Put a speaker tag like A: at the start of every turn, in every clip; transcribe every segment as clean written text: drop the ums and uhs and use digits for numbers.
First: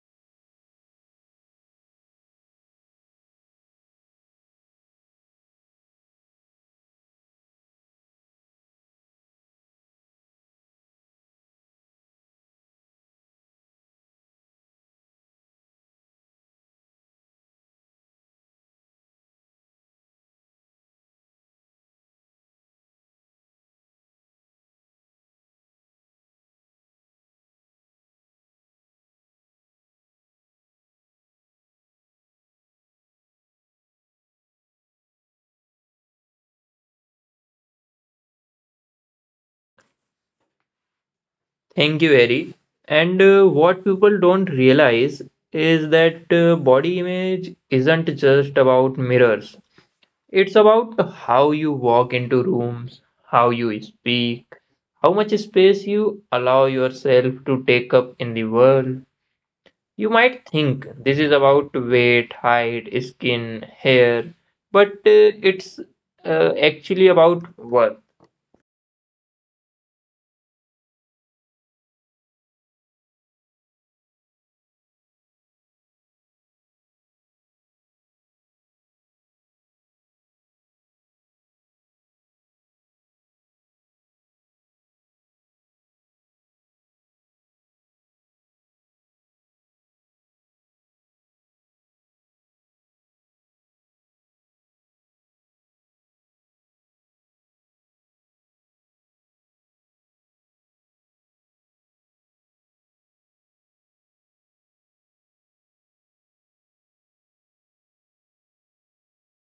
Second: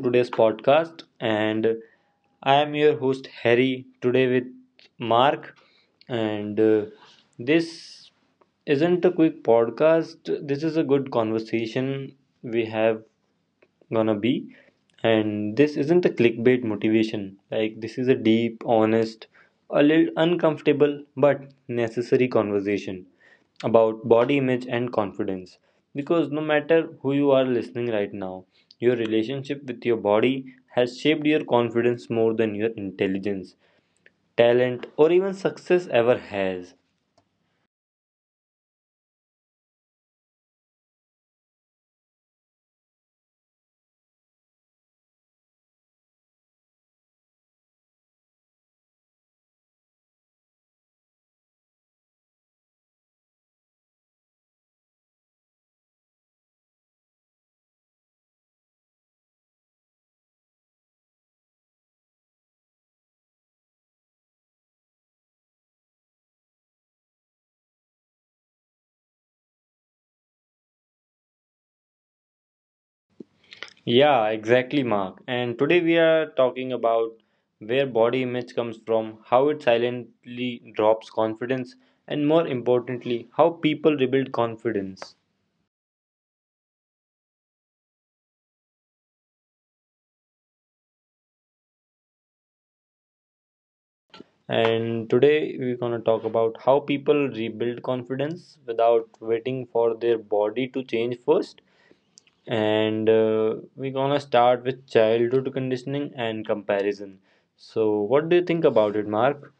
A: today's podcast. And I am your host, Harry, today with Mark. And This isn't a quick podcast, this is a good conversation we have gonna be. And this isn't a clickbait motivation. Like this is a deep, honest, a little uncomfortable but necessary conversation about body image and confidence. Because no matter who you are listening right now, your relationship with your body has shaped your confidence more than your intelligence, talent, or even success ever has.
B: Thank you, Eri. And what people don't realize is that body image isn't just about mirrors. It's about how you walk into rooms, how you speak, how much space you allow yourself to take up in the world. You might think this is about weight, height, skin, hair, but it's actually about work.
A: Yeah, exactly, Mark. And today we are talking about where body image comes from, how it silently drops confidence, and more importantly, how people rebuild confidence. And today we're going to talk about how people rebuild confidence without waiting for their body to change first. And We're going to start with childhood conditioning and comparison. So, what do you think about it, Mark?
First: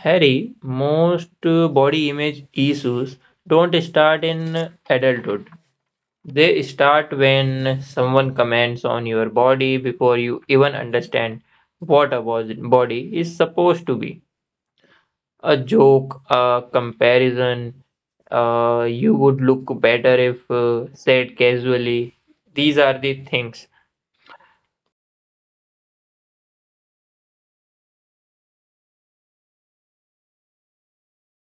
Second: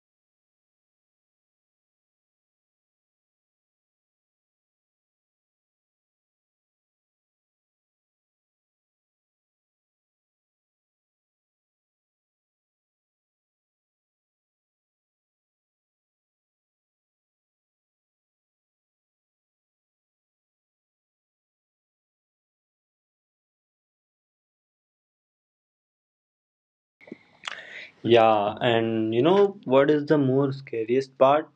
B: Harry, most body image issues don't start in adulthood. They start when someone comments on your body before you even understand what a body is supposed to be. A joke, a comparison, you would look better if said casually. These are the things.
A: Yeah, and you know what is the more scariest part?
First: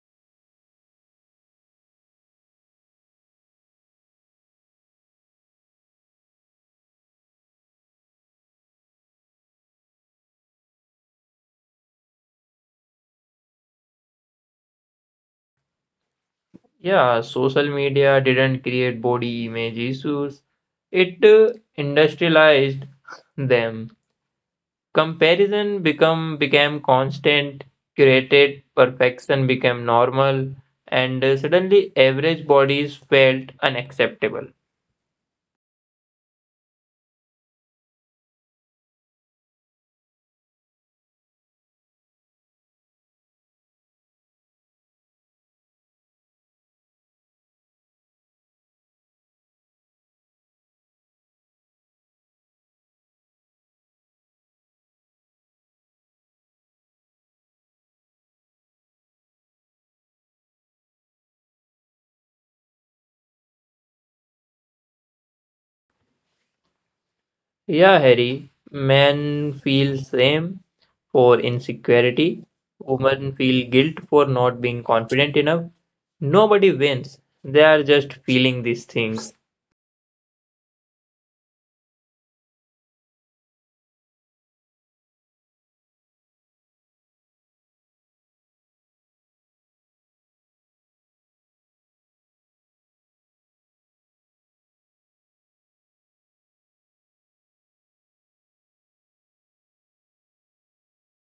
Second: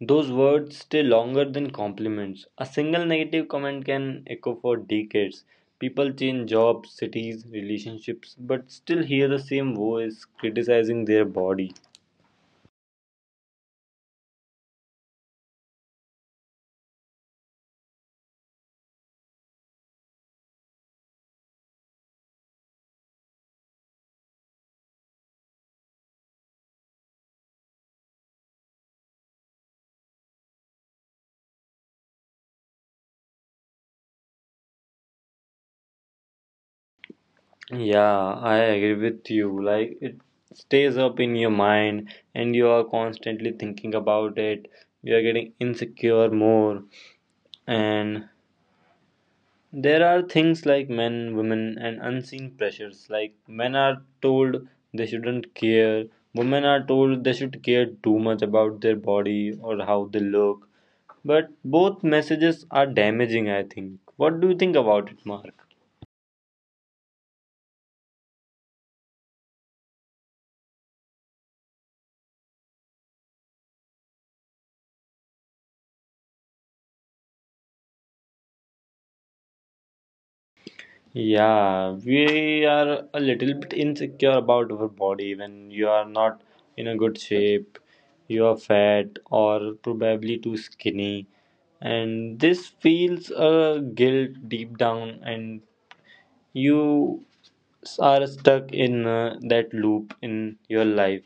A: Those words stay longer than compliments. A single negative comment can echo for decades. People change jobs, cities, relationships, but still hear the same voice criticizing their body.
B: Yeah, social media didn't create body image issues, it industrialized them. Comparison become became constant, curated perfection became normal, and suddenly average bodies felt unacceptable.
A: Yeah, I agree with you. Like it stays up in your mind and you are constantly thinking about it. You are getting insecure more and there are things like men, women, and unseen pressures. Like men are told they shouldn't care, women are told they should care too much about their body or how they look. But both messages are damaging, I think. What do you think about it, Mark?
B: Yeah, Harry, men feel shame for insecurity, women feel guilt for not being confident enough. Nobody wins. They are just feeling these things.
A: Yeah, we are a little bit insecure about our body when you are not in a good shape, you are fat or probably too skinny, and this feels a guilt deep down, and you are stuck in that loop in your life.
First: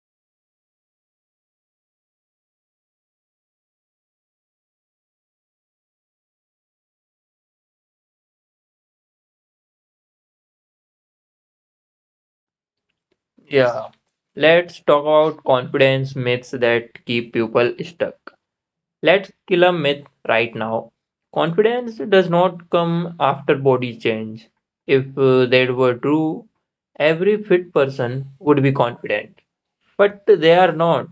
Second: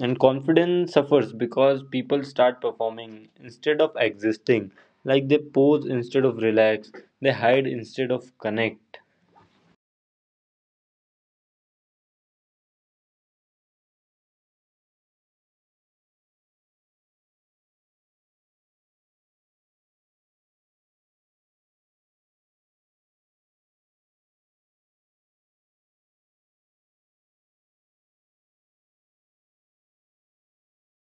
A: And confidence suffers because people start performing instead of existing, like they pose instead of relax, they hide instead of connect.
B: Yeah. Let's talk about confidence myths that keep people stuck. Let's kill a myth right now. Confidence does not come after body change. If that were true, every fit person would be confident. But they are not.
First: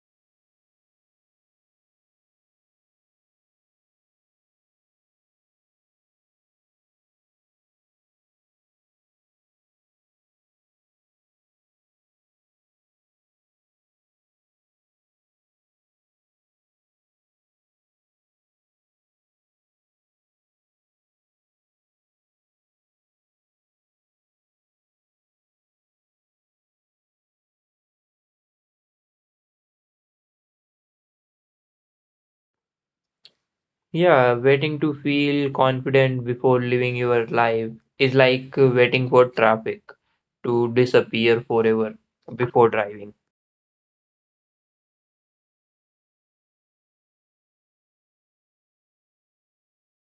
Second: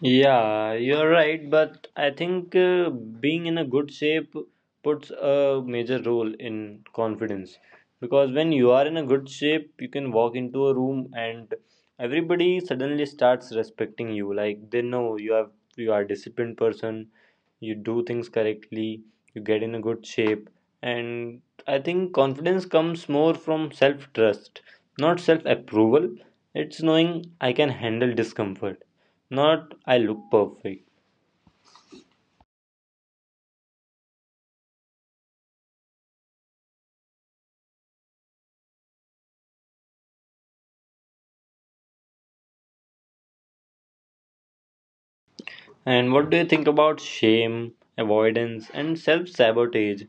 A: Yeah, you're right, but I think being in a good shape puts a major role in confidence because when you are in a good shape, you can walk into a room and everybody suddenly starts respecting you. Like they know you are a disciplined person, you do things correctly, you get in a good shape, and I think confidence comes more from self trust, not self approval. It's knowing I can handle discomfort not I look perfect.
B: Yeah, waiting to feel confident before living your life is like waiting for traffic to disappear forever before driving.
A: And what do you think about shame, avoidance, and self sabotage?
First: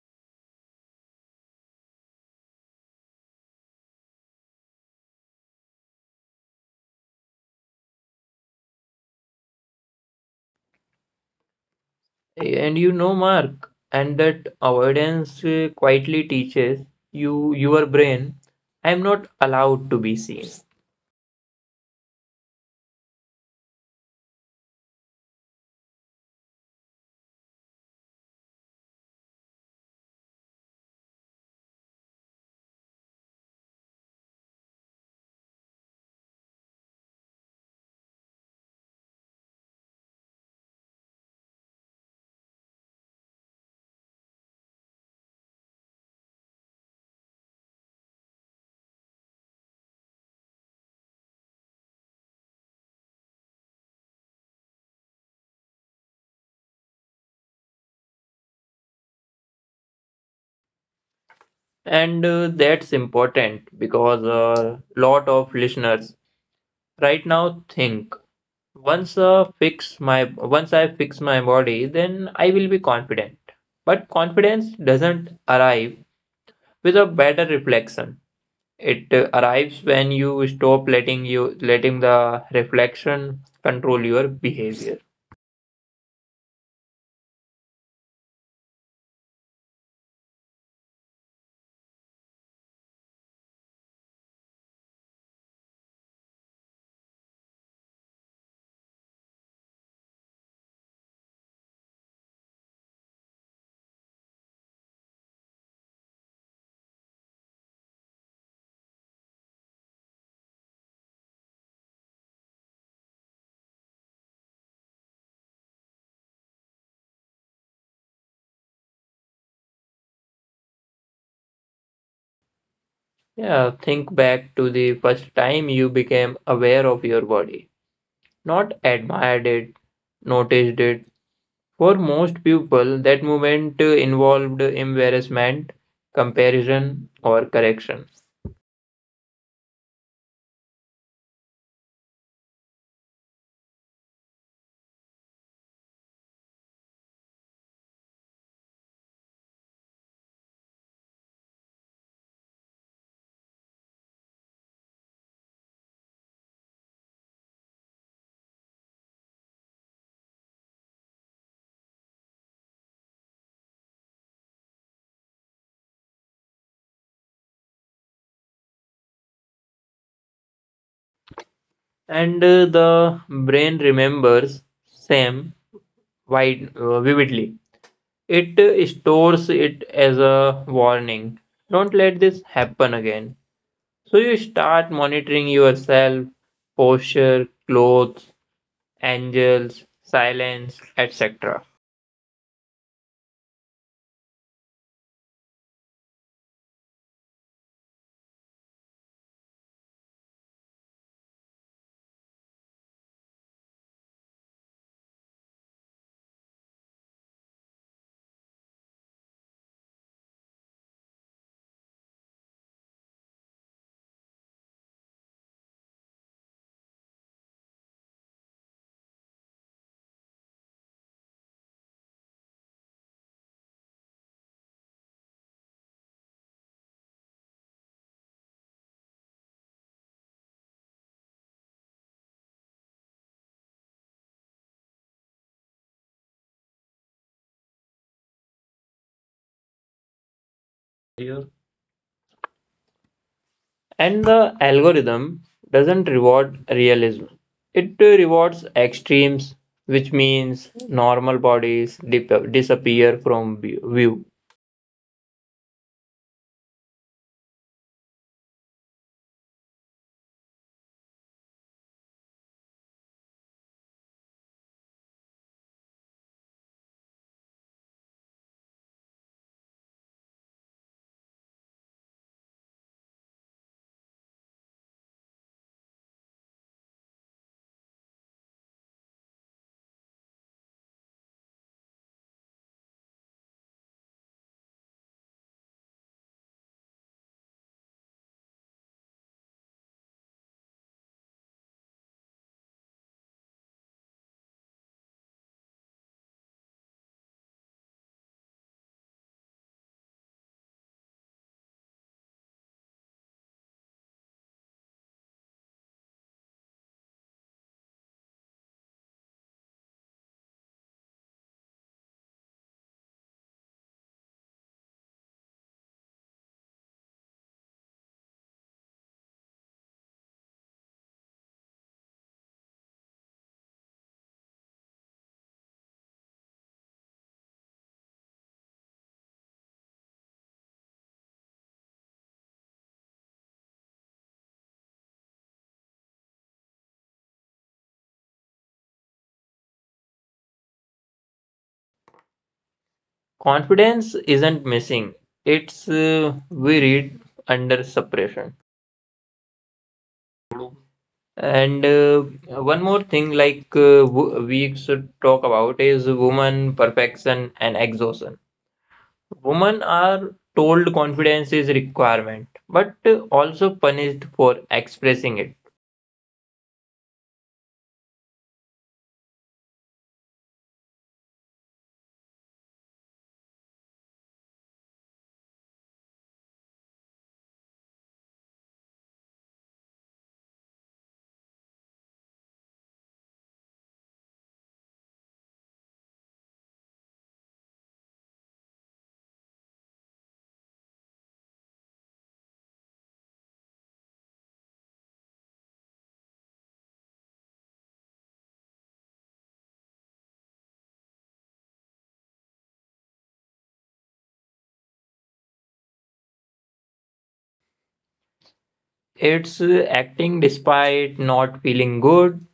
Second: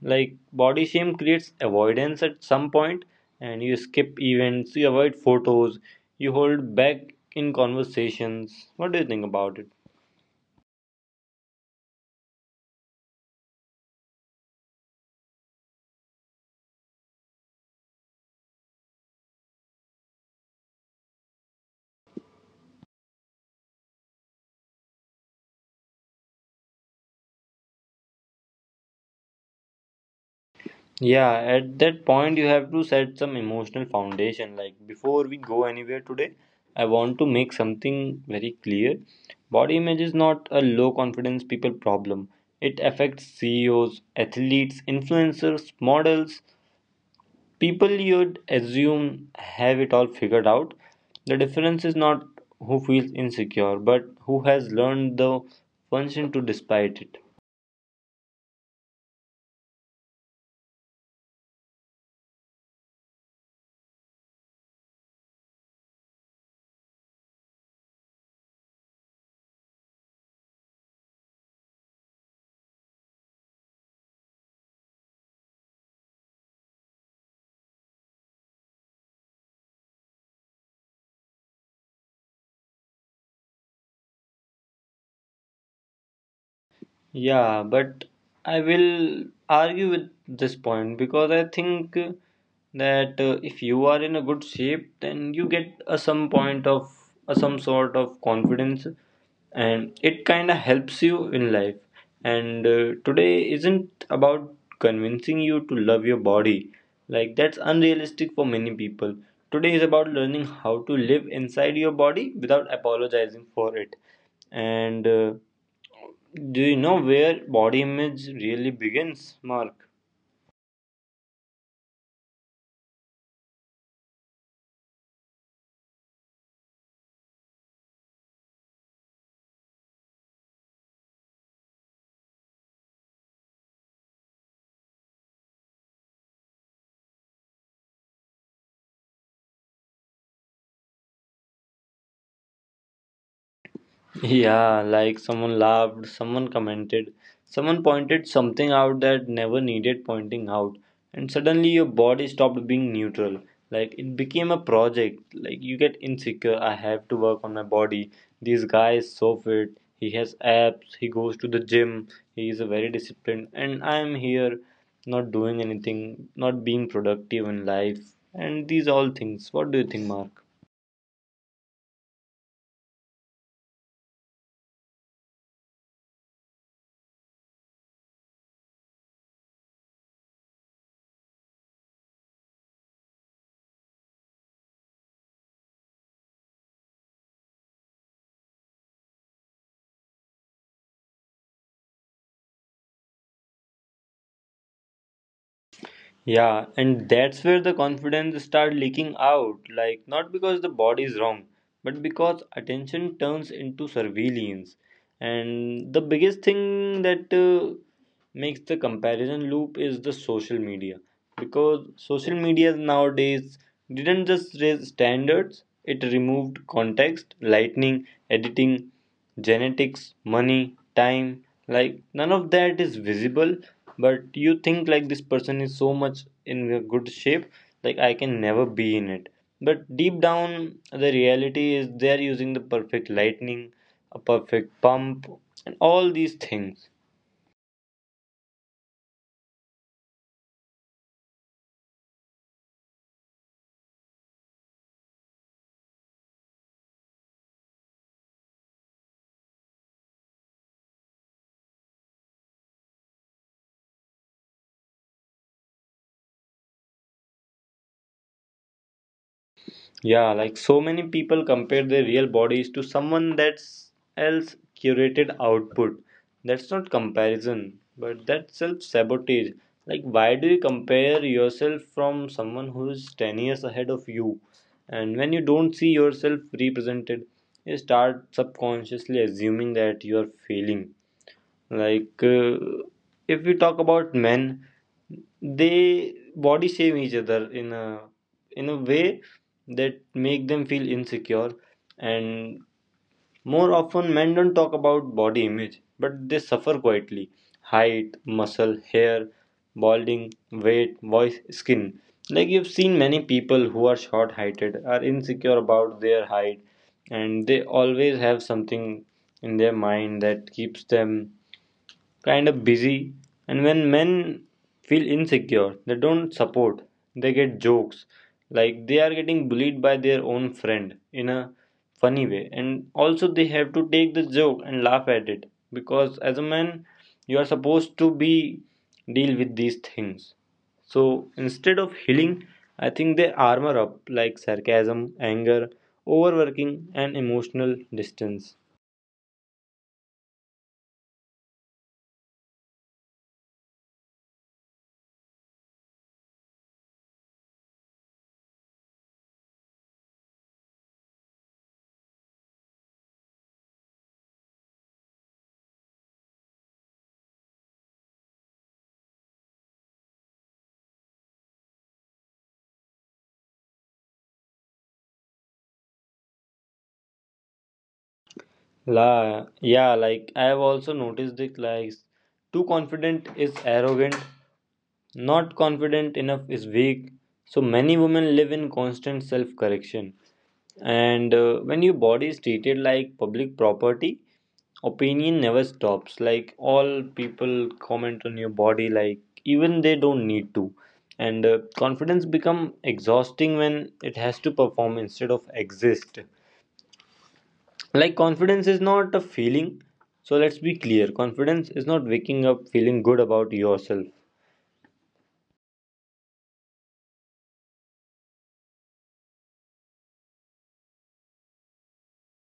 A: Like, body shame creates avoidance at some point, and you skip events, you avoid photos, you hold back in conversations. What do you think about it?
B: And you know, Mark, and that avoidance quietly teaches you your brain, I'm not allowed to be seen.
A: Yeah, at that point, you have to set some emotional foundation. Like, before we go anywhere today, I want to make something very clear. Body image is not a low confidence people problem, it affects CEOs, athletes, influencers, models, people you'd assume have it all figured out. The difference is not who feels insecure, but who has learned the function to despite it.
B: And that's important because a lot of listeners right now think once I fix my body, then I will be confident. But confidence doesn't arrive with a better reflection. It arrives when you stop letting the reflection control your behavior.
A: Yeah, but I will argue with this point because I think that if you are in a good shape, then you get a some point of a some sort of confidence, and it kind of helps you in life. And Today isn't about convincing you to love your body, like that's unrealistic for many people. Today is about learning how to live inside your body without apologizing for it and do you know where body image really begins, Mark?
B: Yeah, think back to the first time you became aware of your body, not admired it, noticed it. For most people, that movement involved embarrassment, comparison, or correction.
A: Yeah, like someone laughed, someone commented, someone pointed something out that never needed pointing out, and suddenly your body stopped being neutral. Like it became a project. Like you get insecure. I have to work on my body. This guy is so fit. He has abs. He goes to the gym. He is a very disciplined. And I am here, not doing anything, not being productive in life, and these all things. What do you think, Mark?
B: And the brain remembers same wide, vividly. It stores it as a warning. Don't let this happen again. So you start monitoring yourself, posture, clothes, angles, silence, etc.
A: Yeah, and that's where the confidence start leaking out. Like not because the body is wrong, but because attention turns into surveillance. And the biggest thing that makes the comparison loop is the social media, because social media nowadays didn't just raise standards, it removed context, lightning, editing, genetics, money, time. Like none of that is visible, but you think like this person is so much in a good shape, like I can never be in it. But deep down, the reality is they are using the perfect lightning, a perfect pump, and all these things.
B: And the algorithm doesn't reward realism. It rewards extremes, which means normal bodies disappear from view.
A: Yeah, like so many people compare their real bodies to someone that's else curated output. That's not comparison, but that's self sabotage. Like, why do you compare yourself from someone who is 10 years ahead of you? And when you don't see yourself represented, you start subconsciously assuming that you are failing. Like, if we talk about men, they body shame each other in a way that make them feel insecure, and more often men don't talk about body image but they suffer quietly. Height, muscle, hair, balding, weight, voice, skin. Like you've seen many people who are short heighted are insecure about their height, and they always have something in their mind that keeps them kind of busy, and when men feel insecure, they don't support. They get jokes, like they are getting bullied by their own friend in a funny way, and also they have to take the joke and laugh at it because as a man, you are supposed to be deal with these things. So instead of healing, I think they armor up, like sarcasm, anger, overworking, and emotional distance.
B: Confidence isn't missing, it's we read under suppression. And one more thing, we should talk about, is woman perfection and exhaustion. Women are told confidence is requirement, but also punished for expressing it.
A: La, yeah, like I have also noticed it. Like, too confident is arrogant, not confident enough is weak. So many women live in constant self-correction, and when your body is treated like public property, opinion never stops. Like all people comment on your body, like even they don't need to, and confidence become exhausting when it has to perform instead of exist. Like confidence is not a feeling, so let's be clear, confidence is not waking up feeling good about yourself.
B: It's acting despite not feeling good.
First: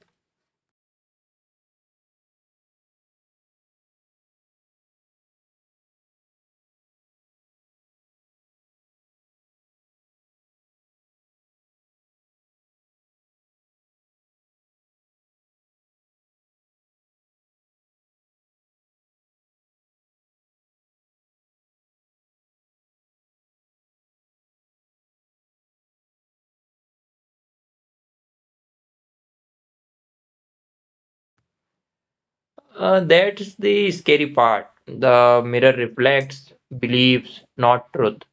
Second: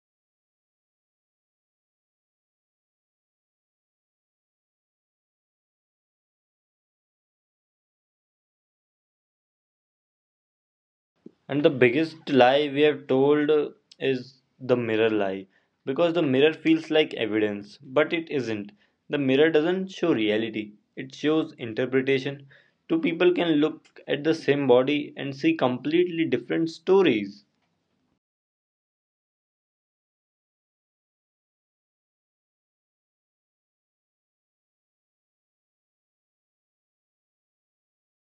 A: And the biggest lie we have told is the mirror lie, because the mirror feels like evidence but it isn't. The mirror doesn't show reality, it shows interpretation. Two people can look at the same body and see completely different stories.
B: That's the scary part. The mirror reflects beliefs, not truth.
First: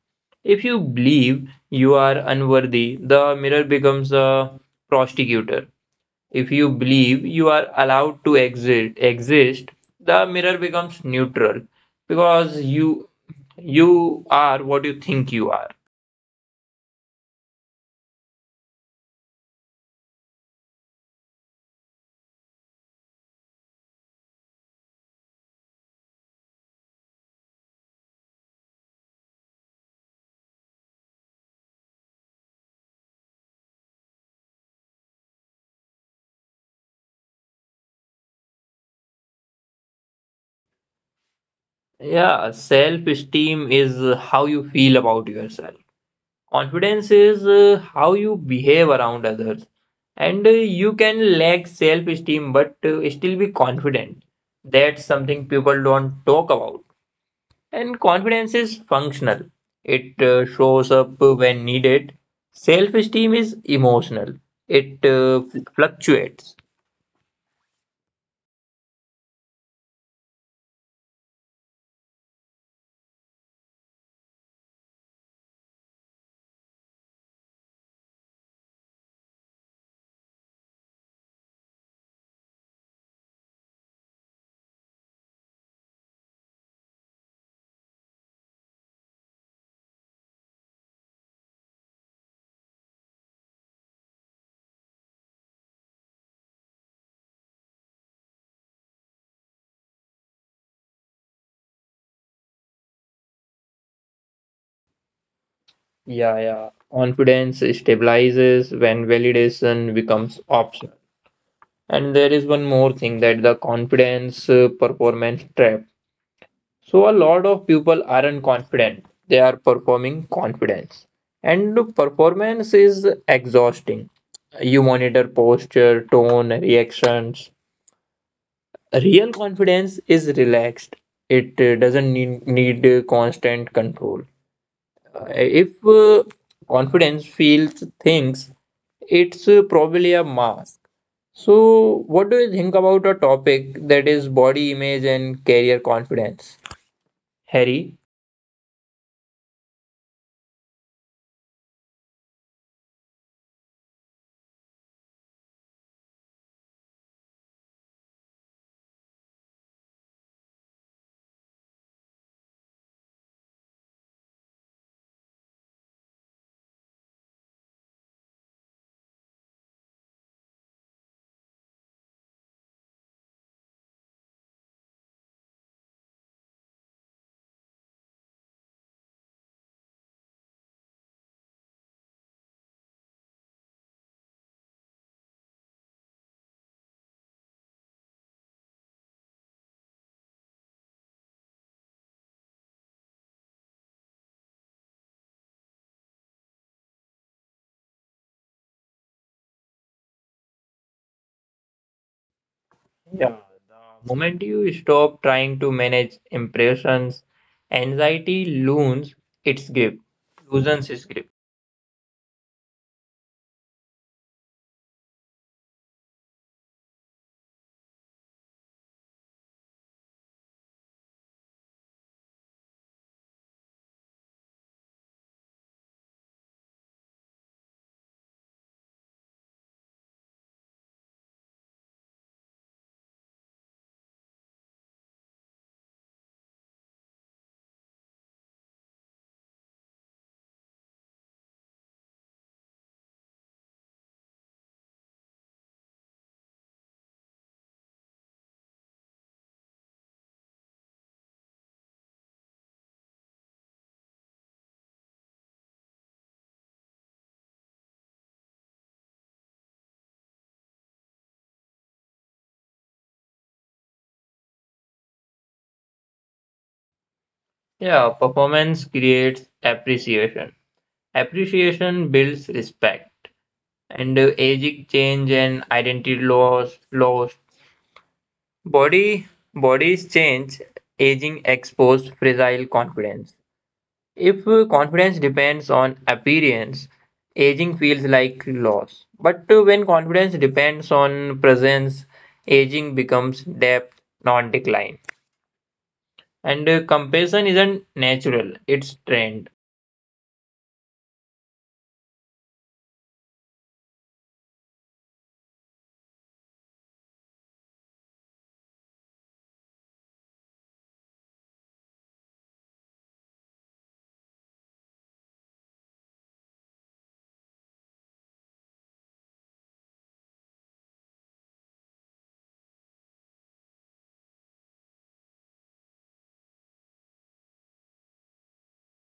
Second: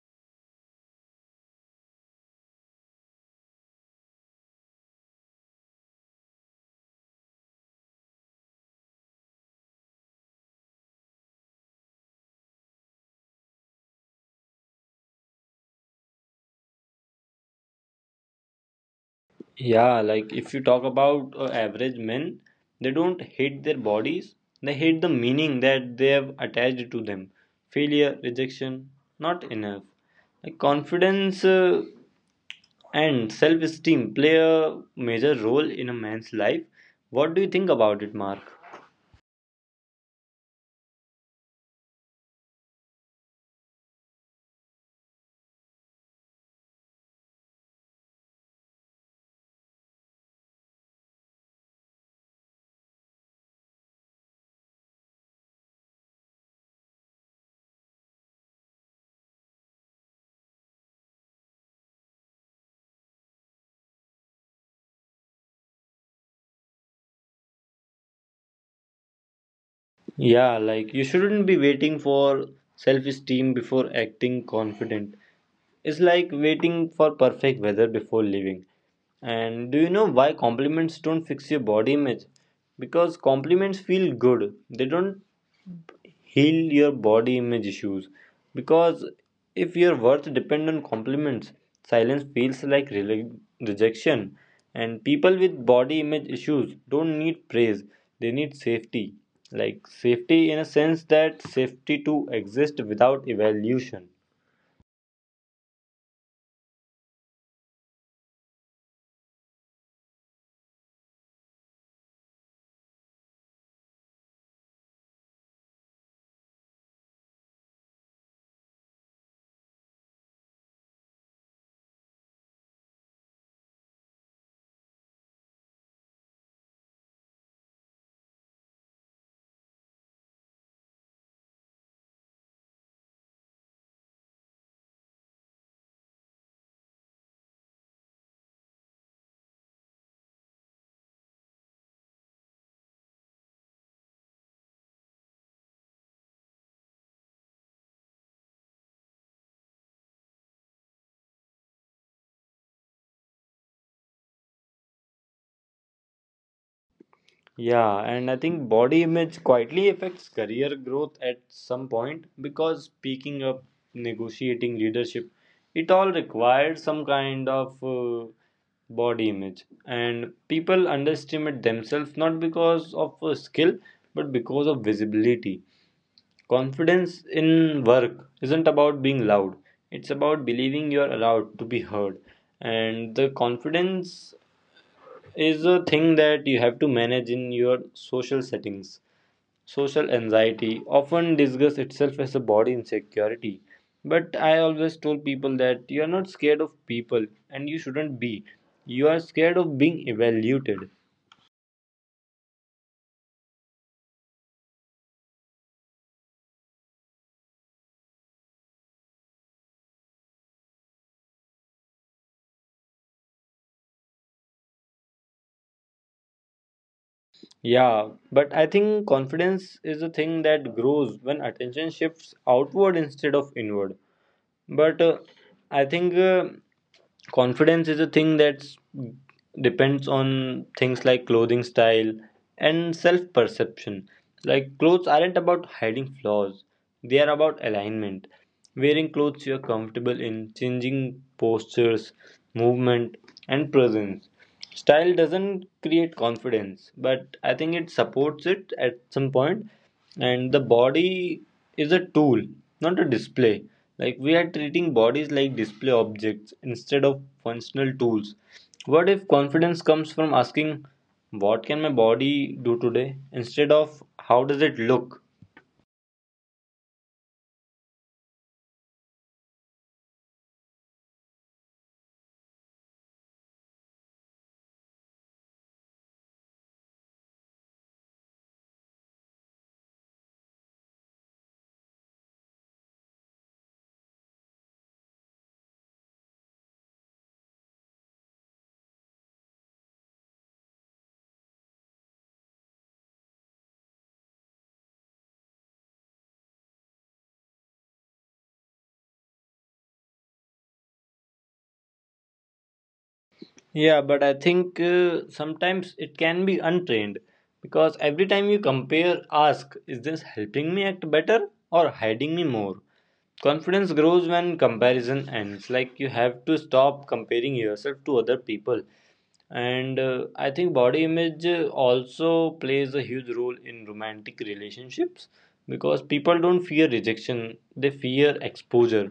B: If you believe you are unworthy, the mirror becomes a prostitutor. If you believe you are allowed to exist, the mirror becomes neutral because you are what you think you are.
A: Yeah, like if you talk about average men, they don't hate their bodies, they hate the meaning that they have attached to them. Failure, rejection, not enough. Like confidence and self esteem play a major role in a man's life. What do you think about it, Mark?
B: Yeah, self-esteem is how you feel about yourself. Confidence is how you behave around others, and you can lack self-esteem but still be confident. That's something people don't talk about. And confidence is functional. It shows up when needed. Self-esteem is emotional. It fluctuates.
A: Yeah, like you shouldn't be waiting for self esteem before acting confident. It's like waiting for perfect weather before leaving. And do you know why compliments don't fix your body image? Because compliments feel good. They don't heal your body image issues. Because if your worth depends on compliments, silence feels like rejection. And people with body image issues don't need praise. They need safety. Like safety in a sense that safety to exist without evaluation.
B: Yeah, yeah. Confidence stabilizes when validation becomes optional. And there is one more thing that the confidence performance trap. So a lot of people aren't confident. They are performing confidence. And look, performance is exhausting. You monitor posture, tone, reactions. Real confidence is relaxed. It doesn't need constant control. If confidence feels things, it's probably a mask. So, what do you think about a topic that is body image and career confidence? Harry?
A: Yeah, and I think body image quietly affects career growth at some point because speaking up, negotiating leadership, it all requires some kind of body image. And people underestimate themselves not because of skill but because of visibility. Confidence in work isn't about being loud, it's about believing you're allowed to be heard. And the confidence is a thing that you have to manage in your social settings. Social anxiety often disguises itself as a body insecurity. But I always told people that you are not scared of people and you shouldn't be. You are scared of being evaluated.
B: Yeah, the moment you stop trying to manage impressions, anxiety loosens its grip, its grip.
A: Yeah, but I think confidence is a thing that grows when attention shifts outward instead of inward. But I think. Confidence is a thing that depends on things like clothing style and self perception. Like clothes aren't about hiding flaws, they are about alignment. Wearing clothes you are comfortable in, changing postures, movement, and presence. Style doesn't create confidence, but I think it supports it at some point. And the body is a tool, not a display. Like we are treating bodies like display objects instead of functional tools. What if confidence comes from asking, what can my body do today? Instead of how does it look?
B: Yeah, performance creates appreciation. Appreciation builds respect. And aging change and identity loss. Body, bodies change, aging exposes fragile confidence. If confidence depends on appearance, aging feels like loss. But when confidence depends on presence, aging becomes depth, not decline. And comparison isn't natural, it's trained.
A: Yeah, but I think sometimes it can be untrained because every time you compare, ask, is this helping me act better or hiding me more? Confidence grows when comparison ends. Like you have to stop comparing yourself to other people, and I think body image also plays a huge role in romantic relationships, because people don't fear rejection, they fear exposure.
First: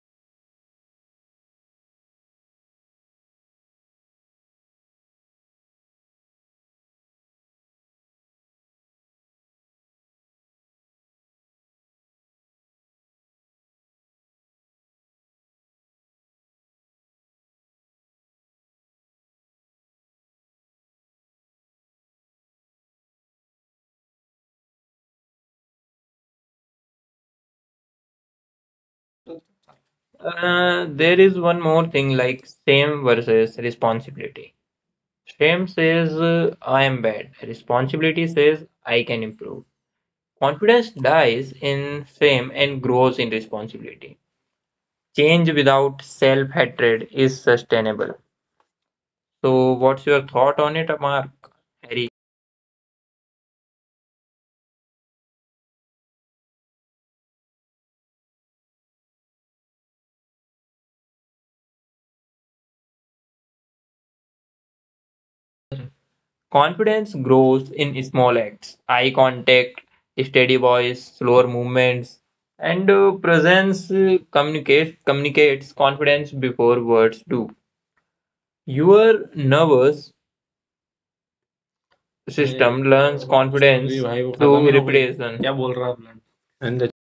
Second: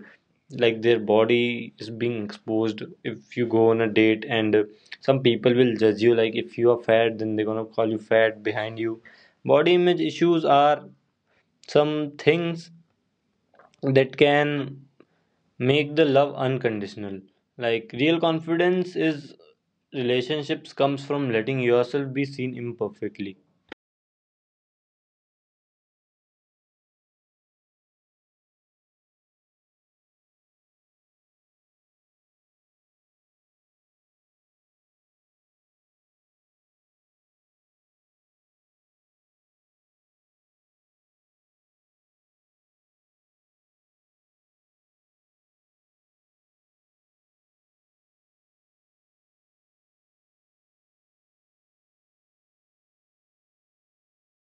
A: Like their body is being exposed. If you go on a date and some people will judge you, like if you are fat then they're gonna call you fat behind you. Body image issues are some things that can make the love unconditional. Like real confidence is relationships comes from letting yourself be seen imperfectly.
B: There is one more thing like shame versus responsibility. Shame says, I am bad. Responsibility says, I can improve. Confidence dies in shame and grows in responsibility. Change without self-hatred is sustainable. So, what's your thought on it, Mark? Harry? Confidence grows in small acts, eye contact, steady voice, slower movements, and presence communicates confidence before words do. Your nervous system learns confidence through repetition. क्या बोल रहा है